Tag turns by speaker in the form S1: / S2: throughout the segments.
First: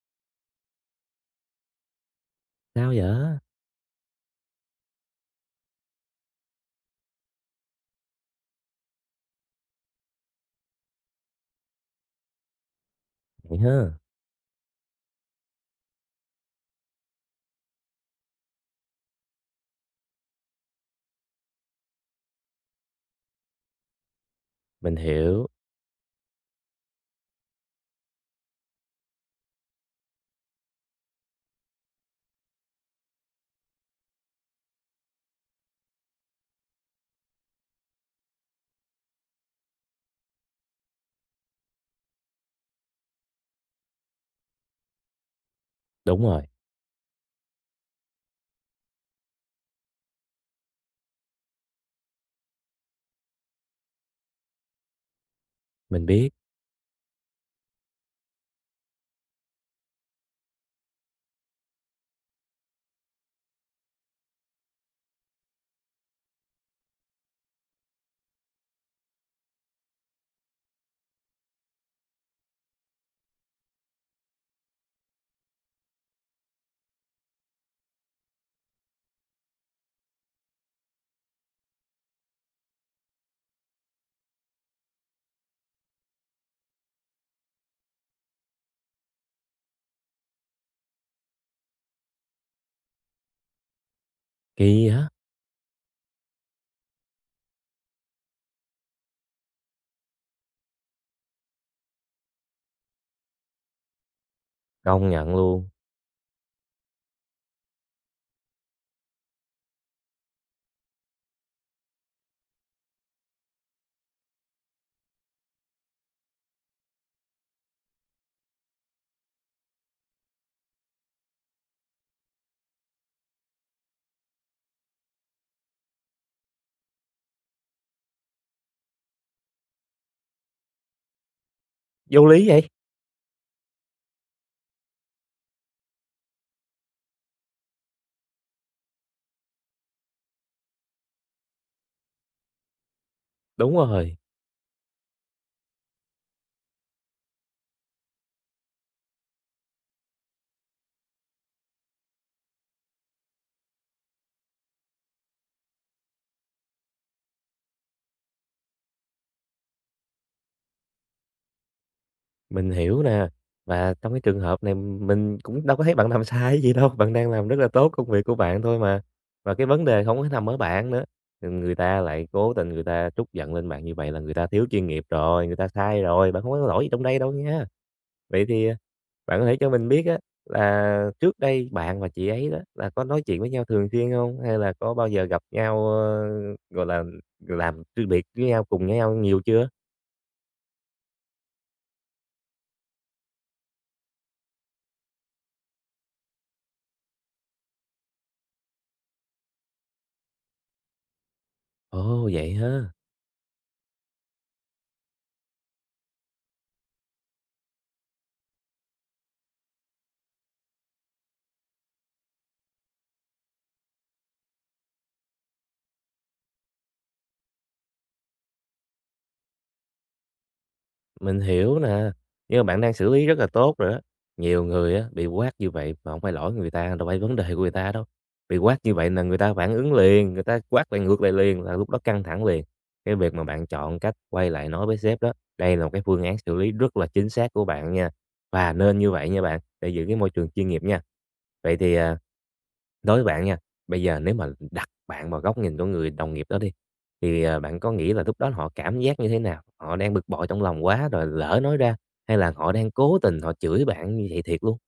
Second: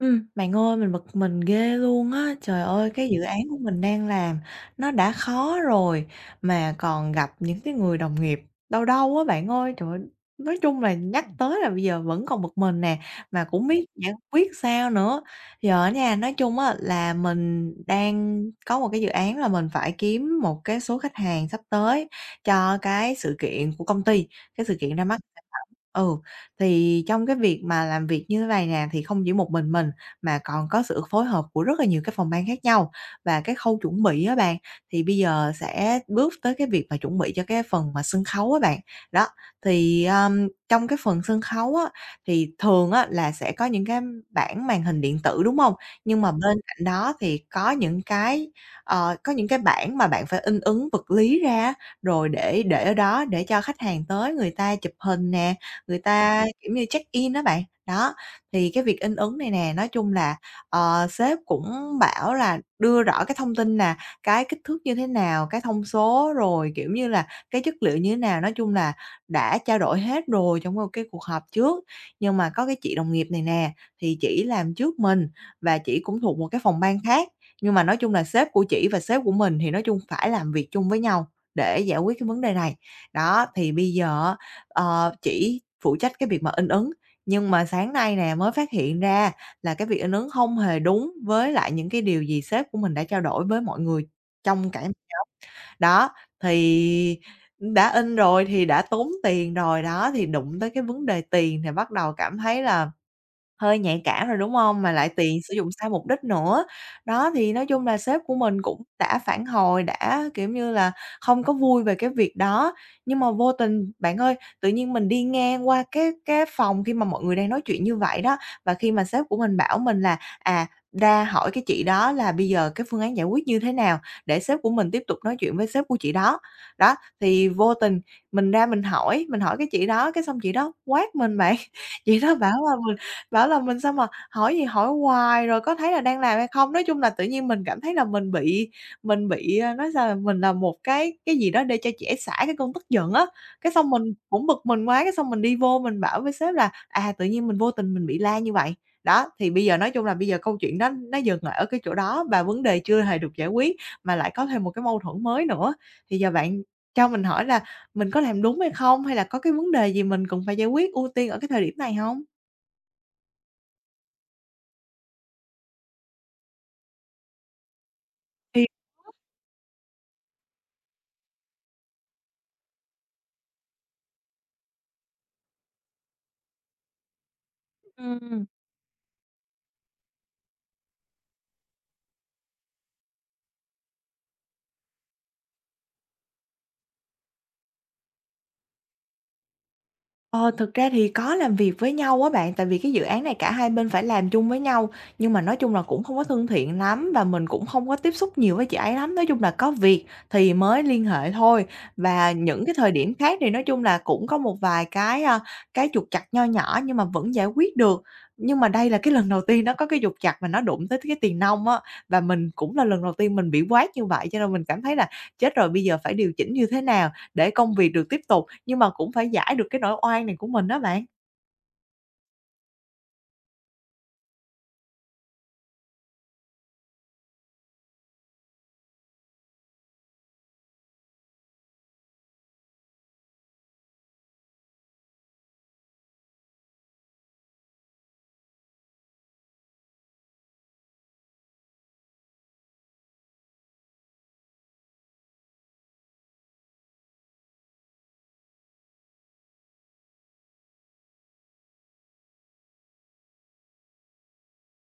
S1: Bạn ơi, mình bực mình ghê luôn á. Trời ơi,
S2: Sao
S1: cái dự án
S2: vậy?
S1: của mình đang làm nó đã khó rồi mà còn gặp những cái người đồng nghiệp đau đau á bạn ơi. Trời ơi, nói chung là nhắc tới là bây giờ vẫn còn bực mình nè, mà
S2: Vậy
S1: cũng biết
S2: ha,
S1: giải quyết sao nữa. Giờ á nha, nói chung á là mình đang có một cái dự án là mình phải kiếm một cái số khách hàng sắp tới cho cái sự kiện của công ty, cái sự kiện
S2: mình
S1: ra mắt sản
S2: hiểu,
S1: phẩm. Ừ, thì trong cái việc mà làm việc như thế này nè, thì không chỉ một mình mà còn có sự phối hợp của rất là nhiều cái phòng ban khác nhau. Và cái khâu chuẩn bị á bạn, thì bây giờ sẽ bước tới cái việc mà chuẩn bị cho cái phần mà sân khấu á bạn. Đó, thì, trong cái phần sân khấu á, thì thường á là sẽ có những cái bảng màn hình điện tử, đúng không? Nhưng
S2: đúng
S1: mà
S2: rồi,
S1: bên cạnh đó thì có những cái, ờ, có những cái bảng mà bạn phải in ấn vật lý ra rồi để ở đó để cho khách hàng tới người ta chụp hình nè, người
S2: mình biết,
S1: ta, kiểu như, check-in á bạn. Đó, thì cái việc in ấn này nè, nói chung là, ờ, sếp cũng bảo là đưa rõ cái thông tin là cái kích thước như thế nào, cái thông số, rồi, kiểu như là, cái chất liệu như thế nào, nói chung là đã trao đổi hết rồi trong một cái cuộc họp trước. Nhưng mà có cái chị đồng nghiệp này nè, thì chỉ làm trước mình và chỉ cũng thuộc một cái phòng ban khác, nhưng mà nói chung là sếp của chỉ và sếp của mình thì nói chung phải làm việc chung với nhau để giải quyết cái vấn đề này. Đó, thì bây giờ á. Ờ, chỉ phụ trách cái việc mà in ấn, nhưng mà sáng nay nè mới phát hiện ra là cái việc in ấn hông hề đúng với lại những cái điều gì sếp của mình đã trao đổi với mọi người trong
S2: kỳ
S1: cả
S2: á,
S1: đó, thì đã in rồi thì đã tốn tiền rồi, đó, thì đụng tới cái vấn đề tiền thì bắt đầu cảm thấy là hơi nhạy cảm rồi, đúng không? Mà lại
S2: công nhận
S1: tiền sử dụng
S2: luôn,
S1: sai mục đích nữa. Đó, thì nói chung là sếp của mình cũng đã phản hồi, đã, kiểu như là, không có vui về cái việc đó. Nhưng mà vô tình bạn ơi, tự nhiên mình đi ngang qua cái phòng khi mà mọi người đang nói chuyện như vậy đó, và khi mà sếp của mình bảo mình là, à, ra hỏi cái chị đó là bây giờ cái phương án giải quyết như thế nào để sếp của mình tiếp tục nói chuyện với sếp của chị đó. Đó, thì vô tình mình ra mình hỏi, cái chị đó, cái xong chị đó quát mình bạn. Chị
S2: vô
S1: đó
S2: lý
S1: bảo
S2: vậy,
S1: là, bảo là mình sao mà hỏi gì hỏi hoài, rồi có thấy là đang làm hay không? Nói chung là tự nhiên mình cảm thấy là mình bị, mình bị, ơ, nói sao, là mình là một cái gì đó để cho trẻ xả cái cơn tức giận á. Cái
S2: đúng
S1: xong mình
S2: rồi,
S1: cũng bực mình quá, cái xong mình đi vô mình bảo với sếp là, à, tự nhiên mình vô tình mình bị la như vậy. Đó, thì bây giờ nói chung là bây giờ câu chuyện đó nó dừng lại ở cái chỗ đó và vấn đề chưa hề được giải quyết, mà lại có thêm một cái mâu thuẫn mới nữa. Thì giờ bạn cho mình hỏi là mình có làm đúng hay không? Hay là có cái vấn đề gì mình cần phải giải quyết ưu tiên ở cái thời điểm này không?
S2: mình hiểu nè. Và trong cái trường hợp này mình cũng đâu có thấy bạn làm sai gì đâu, bạn đang làm rất là tốt công việc của bạn thôi mà. Và cái vấn đề không có nằm ở bạn nữa, ừ, người ta lại cố tình người ta trút giận lên bạn như vậy là người ta thiếu chuyên nghiệp rồi, người ta sai rồi, bạn không có lỗi gì trong đây đâu nha. Vậy
S1: Ừm,
S2: thì, à, bạn có thể cho mình biết á là trước đây bạn và chị ấy đó là có nói chuyện với nhau thường xuyên không? Hay là có bao giờ gặp nhau, ơ, gọi là, làm riêng biệt với nhau cùng nhau nhiều chưa?
S1: ờ, thực ra thì có làm việc với nhau á bạn, tại vì cái dự án này cả hai bên phải làm chung với nhau, nhưng mà nói chung là cũng không có thân thiện lắm và mình cũng không có tiếp xúc nhiều với chị ấy lắm. Nói chung là có việc thì mới liên hệ thôi,
S2: Ồ,
S1: và
S2: vậy
S1: những cái
S2: hả?
S1: thời điểm khác thì nói chung là cũng có một vài cái, a, cái trục trặc nho nhỏ nhưng mà vẫn giải quyết được. Nhưng mà đây là cái lần đầu tiên nó có cái trục trặc mà nó đụng tới cái tiền nong á, và mình cũng là lần đầu tiên mình bị quát như vậy cho nên mình cảm thấy là "Chết rồi, bây giờ phải điều chỉnh như thế nào?" để công việc được tiếp tục, nhưng mà cũng phải giải được cái nỗi oan này của mình đó bạn.
S2: Mình hiểu nè, nhưng mà bạn đang xử lý rất là tốt rồi đó. Nhiều người á, bị quát như vậy mà không phải lỗi người ta, đâu phải vấn đề của người ta đâu. Bị quát như vậy là người ta phản ứng liền, người ta quát lại ngược lại liền là lúc đó căng thẳng liền. Cái việc mà bạn chọn cách quay lại nói với sếp đó, đây là một cái phương án xử lý rất là chính xác của bạn nha, và nên như vậy nha bạn, để giữ cái môi trường chuyên nghiệp nha. Vậy thì, à, đối với bạn nha, bây giờ nếu mà đặt bạn vào góc nhìn của người đồng nghiệp đó đi, thì, à, bạn có nghĩ là lúc đó họ cảm giác như thế nào? Họ đang bực bội trong lòng quá rồi lỡ nói ra, hay là họ đang cố tình họ chửi bạn như vậy thiệt luôn?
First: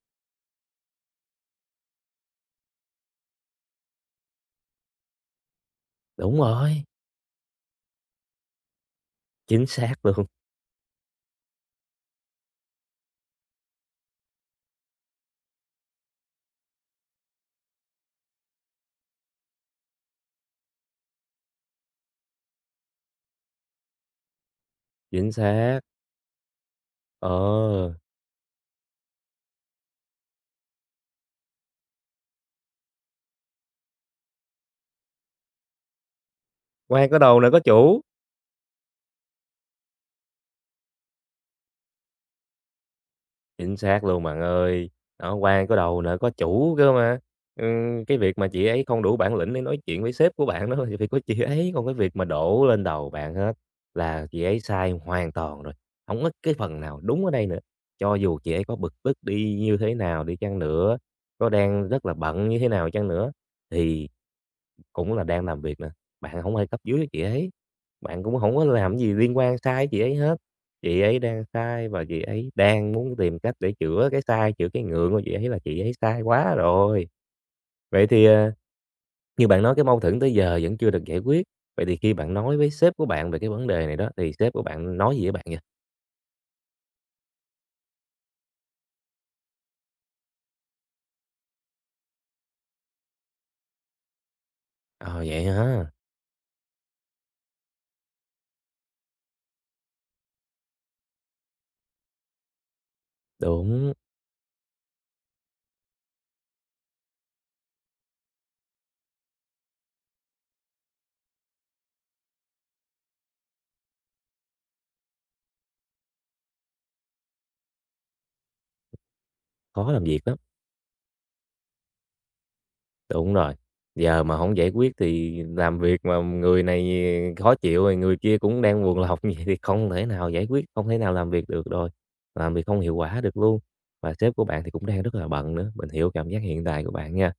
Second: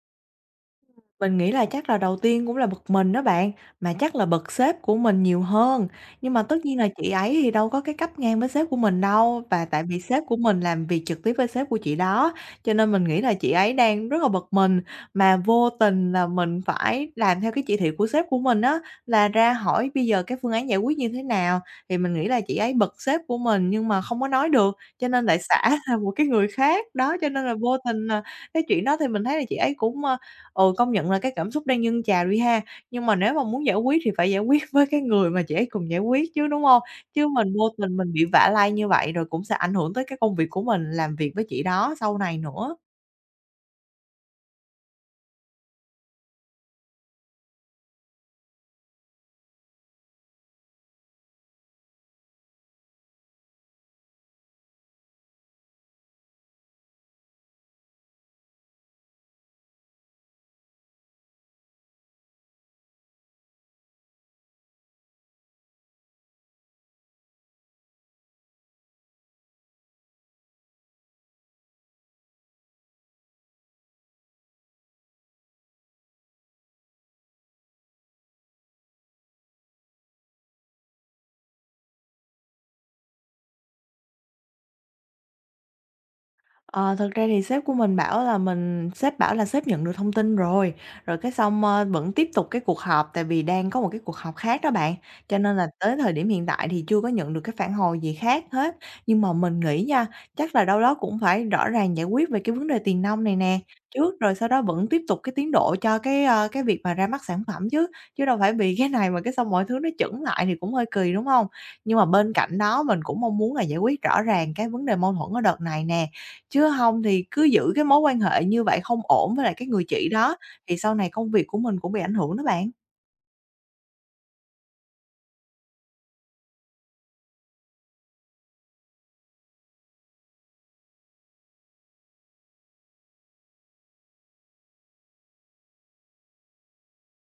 S1: Mình nghĩ là chắc là đầu tiên cũng là bực mình đó bạn, mà chắc là bực sếp của mình nhiều hơn. Nhưng
S2: Đúng
S1: mà tất nhiên
S2: rồi,
S1: là chị ấy thì đâu có cái cấp ngang với sếp của mình đâu, và
S2: chính
S1: tại
S2: xác
S1: vì sếp
S2: luôn,
S1: của mình làm việc trực tiếp với sếp của chị đó, cho nên mình nghĩ là chị ấy đang rất là bực mình. Mà vô tình là mình phải làm theo cái chỉ thị của sếp của mình á, là ra hỏi bây giờ cái phương án giải quyết như thế nào, thì mình nghĩ là chị ấy bực sếp của mình nhưng mà không có nói được, cho nên
S2: chính
S1: lại xả
S2: xác.
S1: ra một cái người khác. Đó, cho nên là vô
S2: Ờ,
S1: tình là cái chuyện đó thì mình thấy là chị ấy cũng, ờ, ừ, công nhận là cái cảm xúc đang dâng trào đi ha, nhưng mà nếu mà muốn giải quyết thì phải giải quyết với cái người mà chị ấy cùng giải quyết chứ, đúng không?
S2: quan có
S1: Chứ
S2: đầu nè
S1: mình
S2: có
S1: vô tình
S2: chủ.
S1: mình bị vả lay như vậy rồi cũng sẽ ảnh hưởng tới cái công việc của mình làm việc với chị đó sau này nữa.
S2: Chính xác luôn bạn ơi. Đó, quan có đầu nợ có chủ cơ mà. Cái việc mà chị ấy không đủ bản lĩnh để nói chuyện với sếp của bạn đó thì việc của chị ấy, còn cái việc mà đổ lên đầu bạn hết là chị ấy sai hoàn toàn rồi. Không có cái phần nào đúng ở đây nữa. Cho dù chị ấy có bực tức đi như thế nào đi chăng nữa, có đang rất là bận như thế nào chăng nữa thì cũng là đang làm việc nè, bạn không ai cấp dưới chị ấy, bạn cũng không có làm gì liên quan sai chị ấy hết. Chị ấy đang sai và chị ấy đang muốn tìm cách để chữa cái sai, chữa cái ngượng của chị ấy là chị ấy sai quá rồi. Vậy thì, ờ, như bạn nói cái mâu thuẫn tới giờ vẫn chưa được giải quyết, vậy thì khi bạn nói với sếp của bạn về cái vấn đề này đó, thì sếp của bạn nói gì với bạn vậy?
S1: Ờ, thật ra thì sếp của mình bảo là mình, sếp bảo là sếp nhận được thông tin rồi, rồi cái xong, ơ, vẫn tiếp tục cái cuộc họp, tại vì đang có một cái cuộc họp khác đó bạn,
S2: Ờ,
S1: cho
S2: vậy
S1: nên là
S2: hả?
S1: tới thời điểm hiện tại thì chưa có nhận được cái phản hồi gì khác hết. Nhưng mà mình nghĩ nha, chắc là đâu đó cũng phải rõ ràng giải quyết về cái vấn đề tiền nong này nè
S2: Đúng,
S1: trước, rồi sau đó vẫn tiếp tục cái tiến độ cho cái, ơ, cái việc mà ra mắt sản phẩm chứ, chứ đâu phải vì cái này mà cái xong mọi thứ nó chững lại thì cũng hơi kỳ, đúng không? Nhưng mà bên cạnh đó mình cũng mong muốn là giải quyết rõ ràng cái vấn đề mâu thuẫn ở đợt này nè chứ không thì cứ giữ cái mối quan hệ như vậy không ổn với lại cái người
S2: khó làm
S1: chị
S2: việc
S1: đó,
S2: lắm.
S1: thì sau này công việc của mình cũng bị ảnh hưởng đó bạn.
S2: Đúng rồi, giờ mà không giải quyết thì làm việc mà người này khó chịu rồi người kia cũng đang buồn lòng vậy thì không thể nào giải quyết, không thể nào làm việc được rồi, làm việc không hiệu quả được luôn. Và sếp của bạn thì cũng đang rất là bận nữa, mình hiểu cảm giác hiện tại của bạn nha.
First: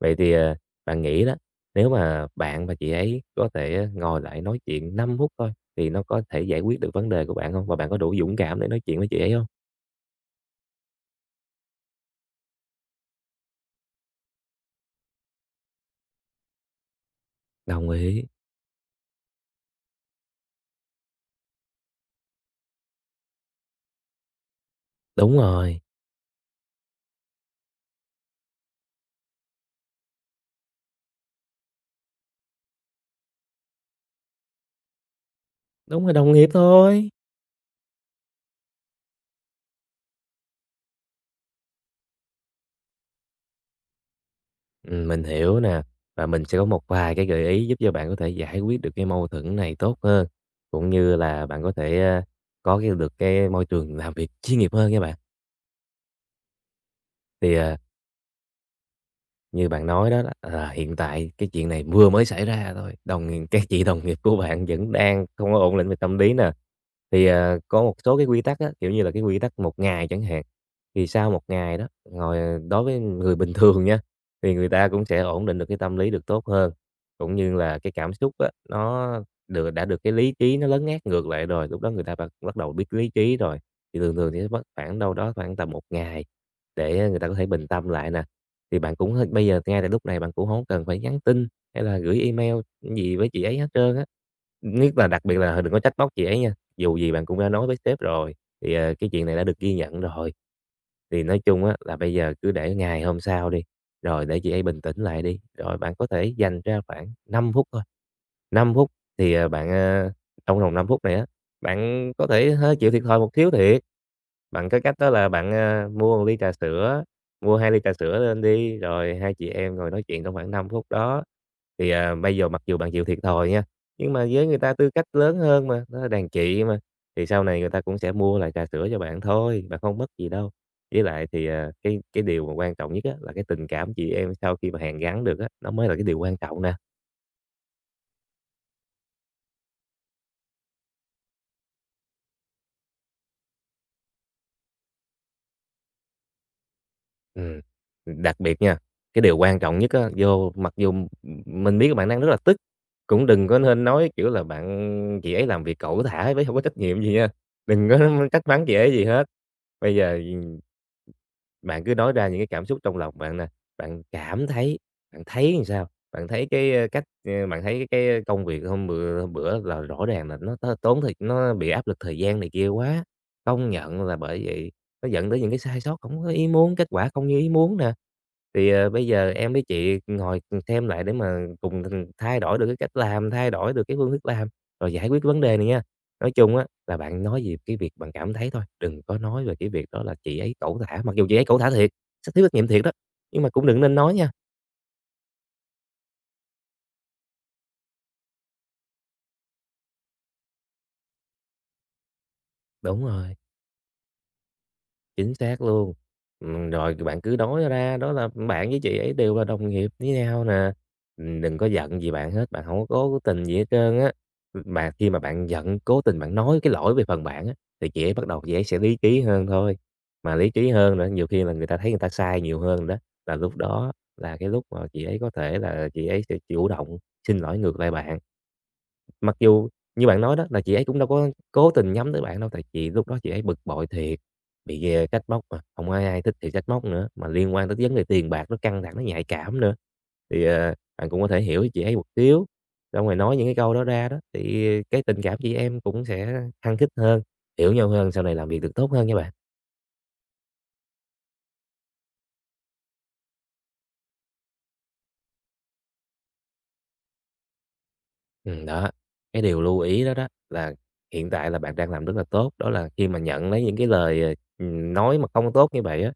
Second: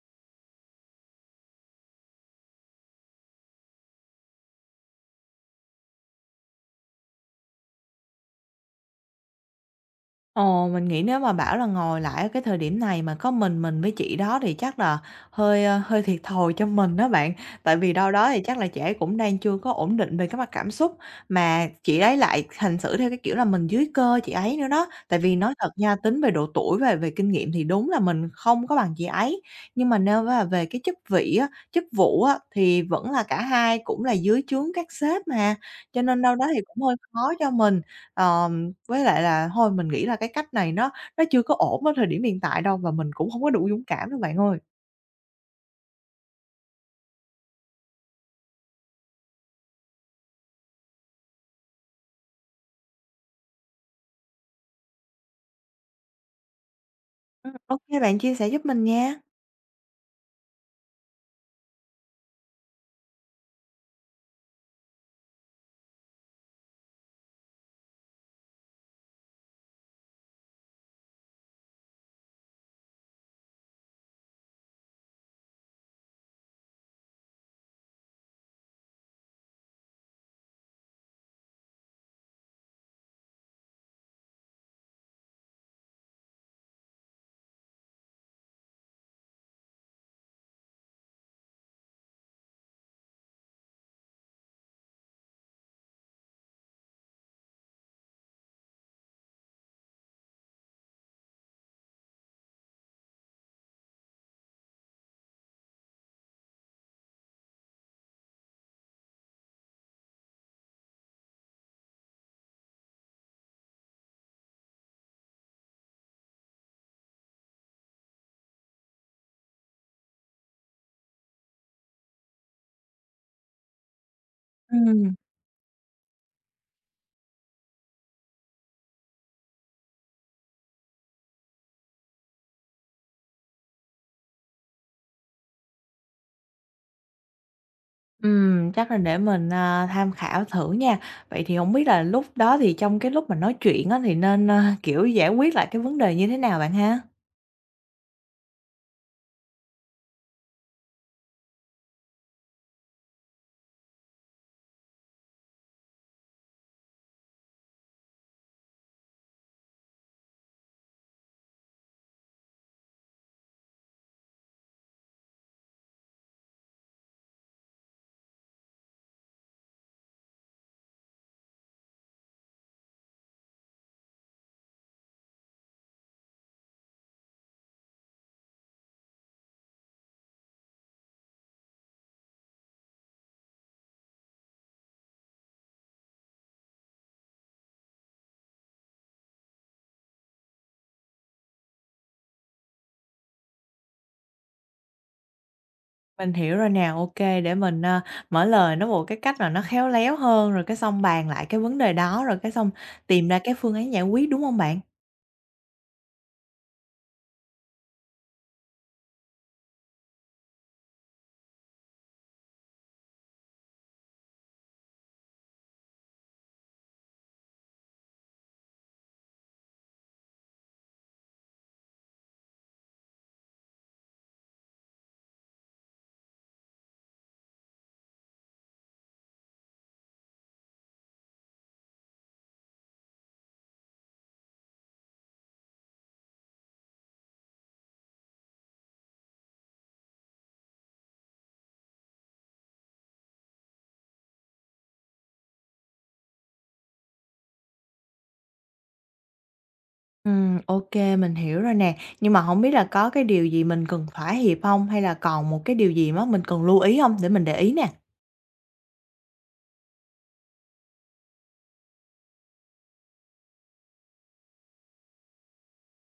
S2: Vậy thì, ờ, bạn nghĩ đó, nếu mà bạn và chị ấy có thể ờ, ngồi lại nói chuyện 5 phút thôi thì nó có thể giải quyết được vấn đề của bạn không? Và bạn có đủ dũng cảm để nói chuyện với chị ấy không?
S1: Ồ, mình nghĩ nếu mà bảo là ngồi lại ở cái thời điểm này mà có mình với chị đó thì chắc là hơi, ơ, hơi thiệt thòi cho mình đó bạn. Tại
S2: Đồng
S1: vì đâu
S2: ý,
S1: đó thì chắc là chị ấy cũng đang chưa có ổn định về cái mặt cảm xúc, mà chị ấy lại hành xử theo cái kiểu là mình dưới cơ chị ấy nữa đó. Tại vì
S2: đúng
S1: nói thật
S2: rồi,
S1: nha, tính về độ tuổi và về kinh nghiệm thì đúng là mình không có bằng chị ấy, nhưng mà nếu mà về cái chức vị á, chức vụ á, thì vẫn là cả hai cũng là dưới trướng các sếp mà, cho
S2: đúng rồi,
S1: nên
S2: đồng
S1: đâu đó
S2: nghiệp
S1: thì cũng hơi
S2: thôi.
S1: khó cho mình. Ờ, với lại là thôi mình nghĩ là cái cách này nó chưa có ổn ở thời điểm hiện tại đâu và mình cũng không có đủ dũng cảm đâu bạn ơi.
S2: Mình hiểu nè, và mình sẽ có một vài cái gợi ý giúp cho bạn có thể giải quyết được cái mâu thuẫn này tốt hơn, cũng như là bạn có thể, a, có cái được cái môi trường làm việc chuyên nghiệp hơn nha bạn. Thì,
S1: Ô
S2: à,
S1: bạn chia sẻ giúp mình nha.
S2: như bạn nói đó là hiện tại cái chuyện này vừa mới xảy ra thôi, đồng nghiệp các chị đồng nghiệp của bạn vẫn đang không có ổn định về tâm lý nè. Thì, à, có một số cái quy tắc á, kiểu như là, cái quy tắc 1 ngày chẳng hạn, thì sau 1 ngày đó, ngồi ờ, đối với người bình thường nha, thì người ta cũng sẽ ổn định được cái tâm lý được tốt hơn, cũng như là cái cảm xúc á, nó đã được cái lý trí nó lấn át ngược lại rồi, lúc đó người ta bắt bắt đầu biết lý trí rồi, thì thường thường thì sẽ mất khoảng đâu đó khoảng tầm 1 ngày để ờ, người ta có thể bình tâm lại nè. Thì bạn cũng bây giờ ngay tại lúc này bạn cũng hổng cần phải nhắn tin hay là gửi email gì với chị ấy hết trơn á, nhất là đặc biệt là đừng có trách móc chị ấy nha, dù gì bạn cũng đã nói với sếp rồi, thì, ờ, cái chuyện này đã được ghi nhận rồi. Thì nói chung á là bây giờ cứ để ngày hôm sau đi, rồi để chị ấy bình tĩnh lại đi, rồi bạn có thể dành ra khoảng 5 phút thôi, 5 phút thì, ờ, bạn, ờ trong vòng 5 phút này á, bạn có thể hơi chịu thiệt thòi một xíu thiệt, bạn có cách đó là bạn, a, mua 1 ly trà sữa, mua 2 ly trà sữa lên đi, rồi hai chị em ngồi nói chuyện trong khoảng 5 phút đó. Thì, à, bây giờ mặc dù bạn chịu thiệt thòi nha, nhưng mà với người ta tư cách
S1: Ừm,
S2: lớn hơn mà, đó là đàn chị mà, thì sau này người ta cũng sẽ mua lại trà sữa cho bạn thôi, bạn không mất gì đâu. Với lại thì, à, cái điều mà quan trọng nhất á là cái tình cảm chị em sau khi mà hàn gắn được á, nó mới là cái điều quan trọng nè.
S1: ừm, chắc là để mình, à, tham khảo thử nha. Vậy thì không biết là lúc đó thì trong cái lúc mà nói chuyện á thì nên, ơ, kiểu, giải quyết lại cái vấn đề như thế nào bạn ha?
S2: Ừm, đặc biệt nha, cái điều quan trọng nhất á, mặc dù mình biết là bạn đang rất là tức, cũng đừng có nên nói, kiểu là, bạn "Chị ấy làm việc cẩu thả, với không có trách nhiệm" gì nha, đừng có trách mắng chị ấy gì hết. Bây giờ, bạn cứ nói ra những cái cảm xúc trong lòng bạn nè, bạn cảm thấy, bạn thấy làm sao? Bạn thấy cái, ơ, cách, ơ, bạn thấy cái công việc hôm bữa là rõ ràng là nó tốn thời nó bị áp lực thời gian này kia quá, công nhận là bởi vậy nó dẫn tới những cái sai sót hổng có ý muốn, kết quả không như ý muốn nè. Thì, ờ, bây giờ em với chị ngồi xem lại để mà cùng thay đổi được cái cách làm, thay đổi được cái phương thức làm, rồi giải quyết vấn đề này nha. Nói chung á là bạn nói về cái việc bạn cảm thấy thôi, đừng có nói về cái việc đó là chị ấy cẩu thả, mặc dù chị ấy cẩu thả thiệt, sẽ thiếu trách nhiệm thiệt đó, nhưng mà cũng đừng nên nói nha.
S1: Mình hiểu rồi nè, ok, để mình, a, mở lời nó một cái cách là nó khéo léo hơn, rồi cái xong bàn lại cái vấn đề đó, rồi cái xong
S2: Đúng
S1: tìm
S2: rồi.
S1: ra cái phương án giải quyết, đúng không bạn?
S2: Chính xác luôn. Rồi bạn cứ nói ra đó là bạn với chị ấy đều là đồng nghiệp với nhau nè, đừng có giận gì bạn hết, bạn không có cố tình gì hết trơn á. Mà khi mà bạn giận, cố tình bạn nói cái lỗi về phần bạn á, thì chị ấy bắt đầu chị ấy sẽ lý trí hơn thôi. Mà lý trí hơn nữa, nhiều khi là người ta thấy người ta sai nhiều hơn đó, là lúc đó là cái lúc mà chị ấy có thể là chị ấy sẽ chủ động xin lỗi ngược lại bạn. Mặc dù như bạn nói đó là chị ấy cũng đâu có cố tình nhắm tới bạn đâu, tại chị lúc đó chị ấy bực bội thiệt, bị, ờ, trách móc mà, không ai ai thích thì trách móc nữa, mà liên quan tới vấn đề tiền bạc nó căng thẳng, nó nhạy cảm nữa. Thì, ờ, bạn cũng có thể hiểu chị ấy một xíu, xong rồi nói những cái câu đó ra đó, thì cái tình cảm chị em cũng sẽ khăng khít hơn, hiểu nhau hơn, sau này làm việc được tốt hơn nha bạn.
S1: Ok, mình hiểu rồi nè. Nhưng mà không biết là có cái điều gì mình cần thỏa hiệp không? Hay là còn một cái điều gì đó mình cần lưu ý không? Để mình để ý nè.
S2: Đó, cái điều lưu ý đó đó là hiện tại là bạn đang làm rất là tốt, đó là khi mà nhận lấy những cái lời, ờ, nói mà không tốt như vậy á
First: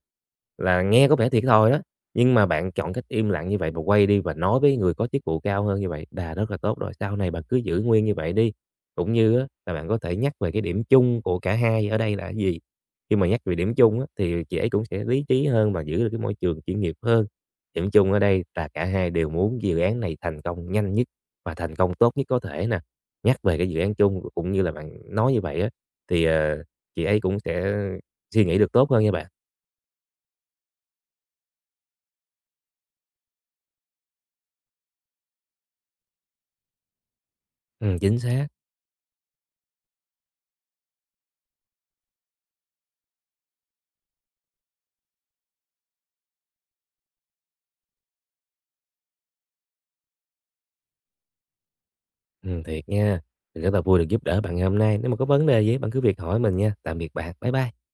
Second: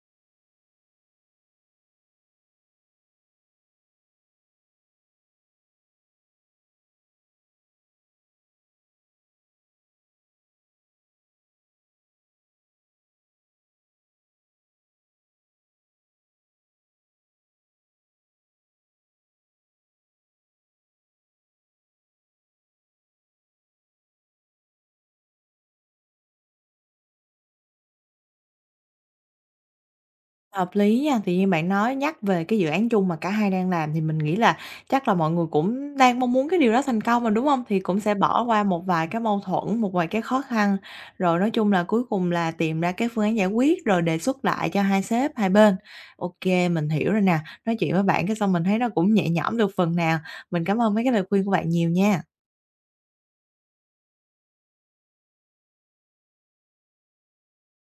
S2: là nghe có vẻ thiệt thòi đó, nhưng mà bạn chọn cách im lặng như vậy và quay đi và nói với người có chức vụ cao hơn như vậy là rất là tốt rồi. Sau này bạn cứ giữ nguyên như vậy đi, cũng như á là bạn có thể nhắc về cái điểm chung của cả hai ở đây là cái gì. Khi mà nhắc về điểm chung á, thì chị ấy cũng sẽ lý trí hơn và giữ được cái môi trường chuyên nghiệp hơn. Điểm chung ở đây là cả hai đều muốn dự án này thành công nhanh nhất và thành công tốt nhất có thể nè. Nhắc về cái dự án chung cũng như là bạn nói như vậy á, thì, ờ, chị ấy cũng sẽ suy nghĩ được tốt hơn nha bạn.
S1: Hợp lý nha, tự nhiên bạn nói nhắc về cái dự án chung mà cả hai đang làm thì mình nghĩ là chắc là mọi người cũng đang mong muốn cái điều đó thành công mà, đúng không? Thì cũng sẽ
S2: Chính
S1: bỏ
S2: xác.
S1: qua một vài cái mâu thuẫn, một vài cái khó khăn, rồi nói chung là cuối cùng là tìm ra cái phương án giải quyết, rồi đề xuất lại cho hai sếp hai bên. Ok, mình hiểu rồi nè. Nói chuyện với bạn cái xong mình thấy nó cũng nhẹ nhõm được phần nào. Mình cảm ơn mấy cái lời khuyên của bạn nhiều nha.
S2: Thiệt nha. Mình rất là vui được giúp đỡ bạn ngày hôm nay. Nếu mà có vấn đề gì bạn cứ việc hỏi mình nha. Tạm biệt bạn. Bye bye.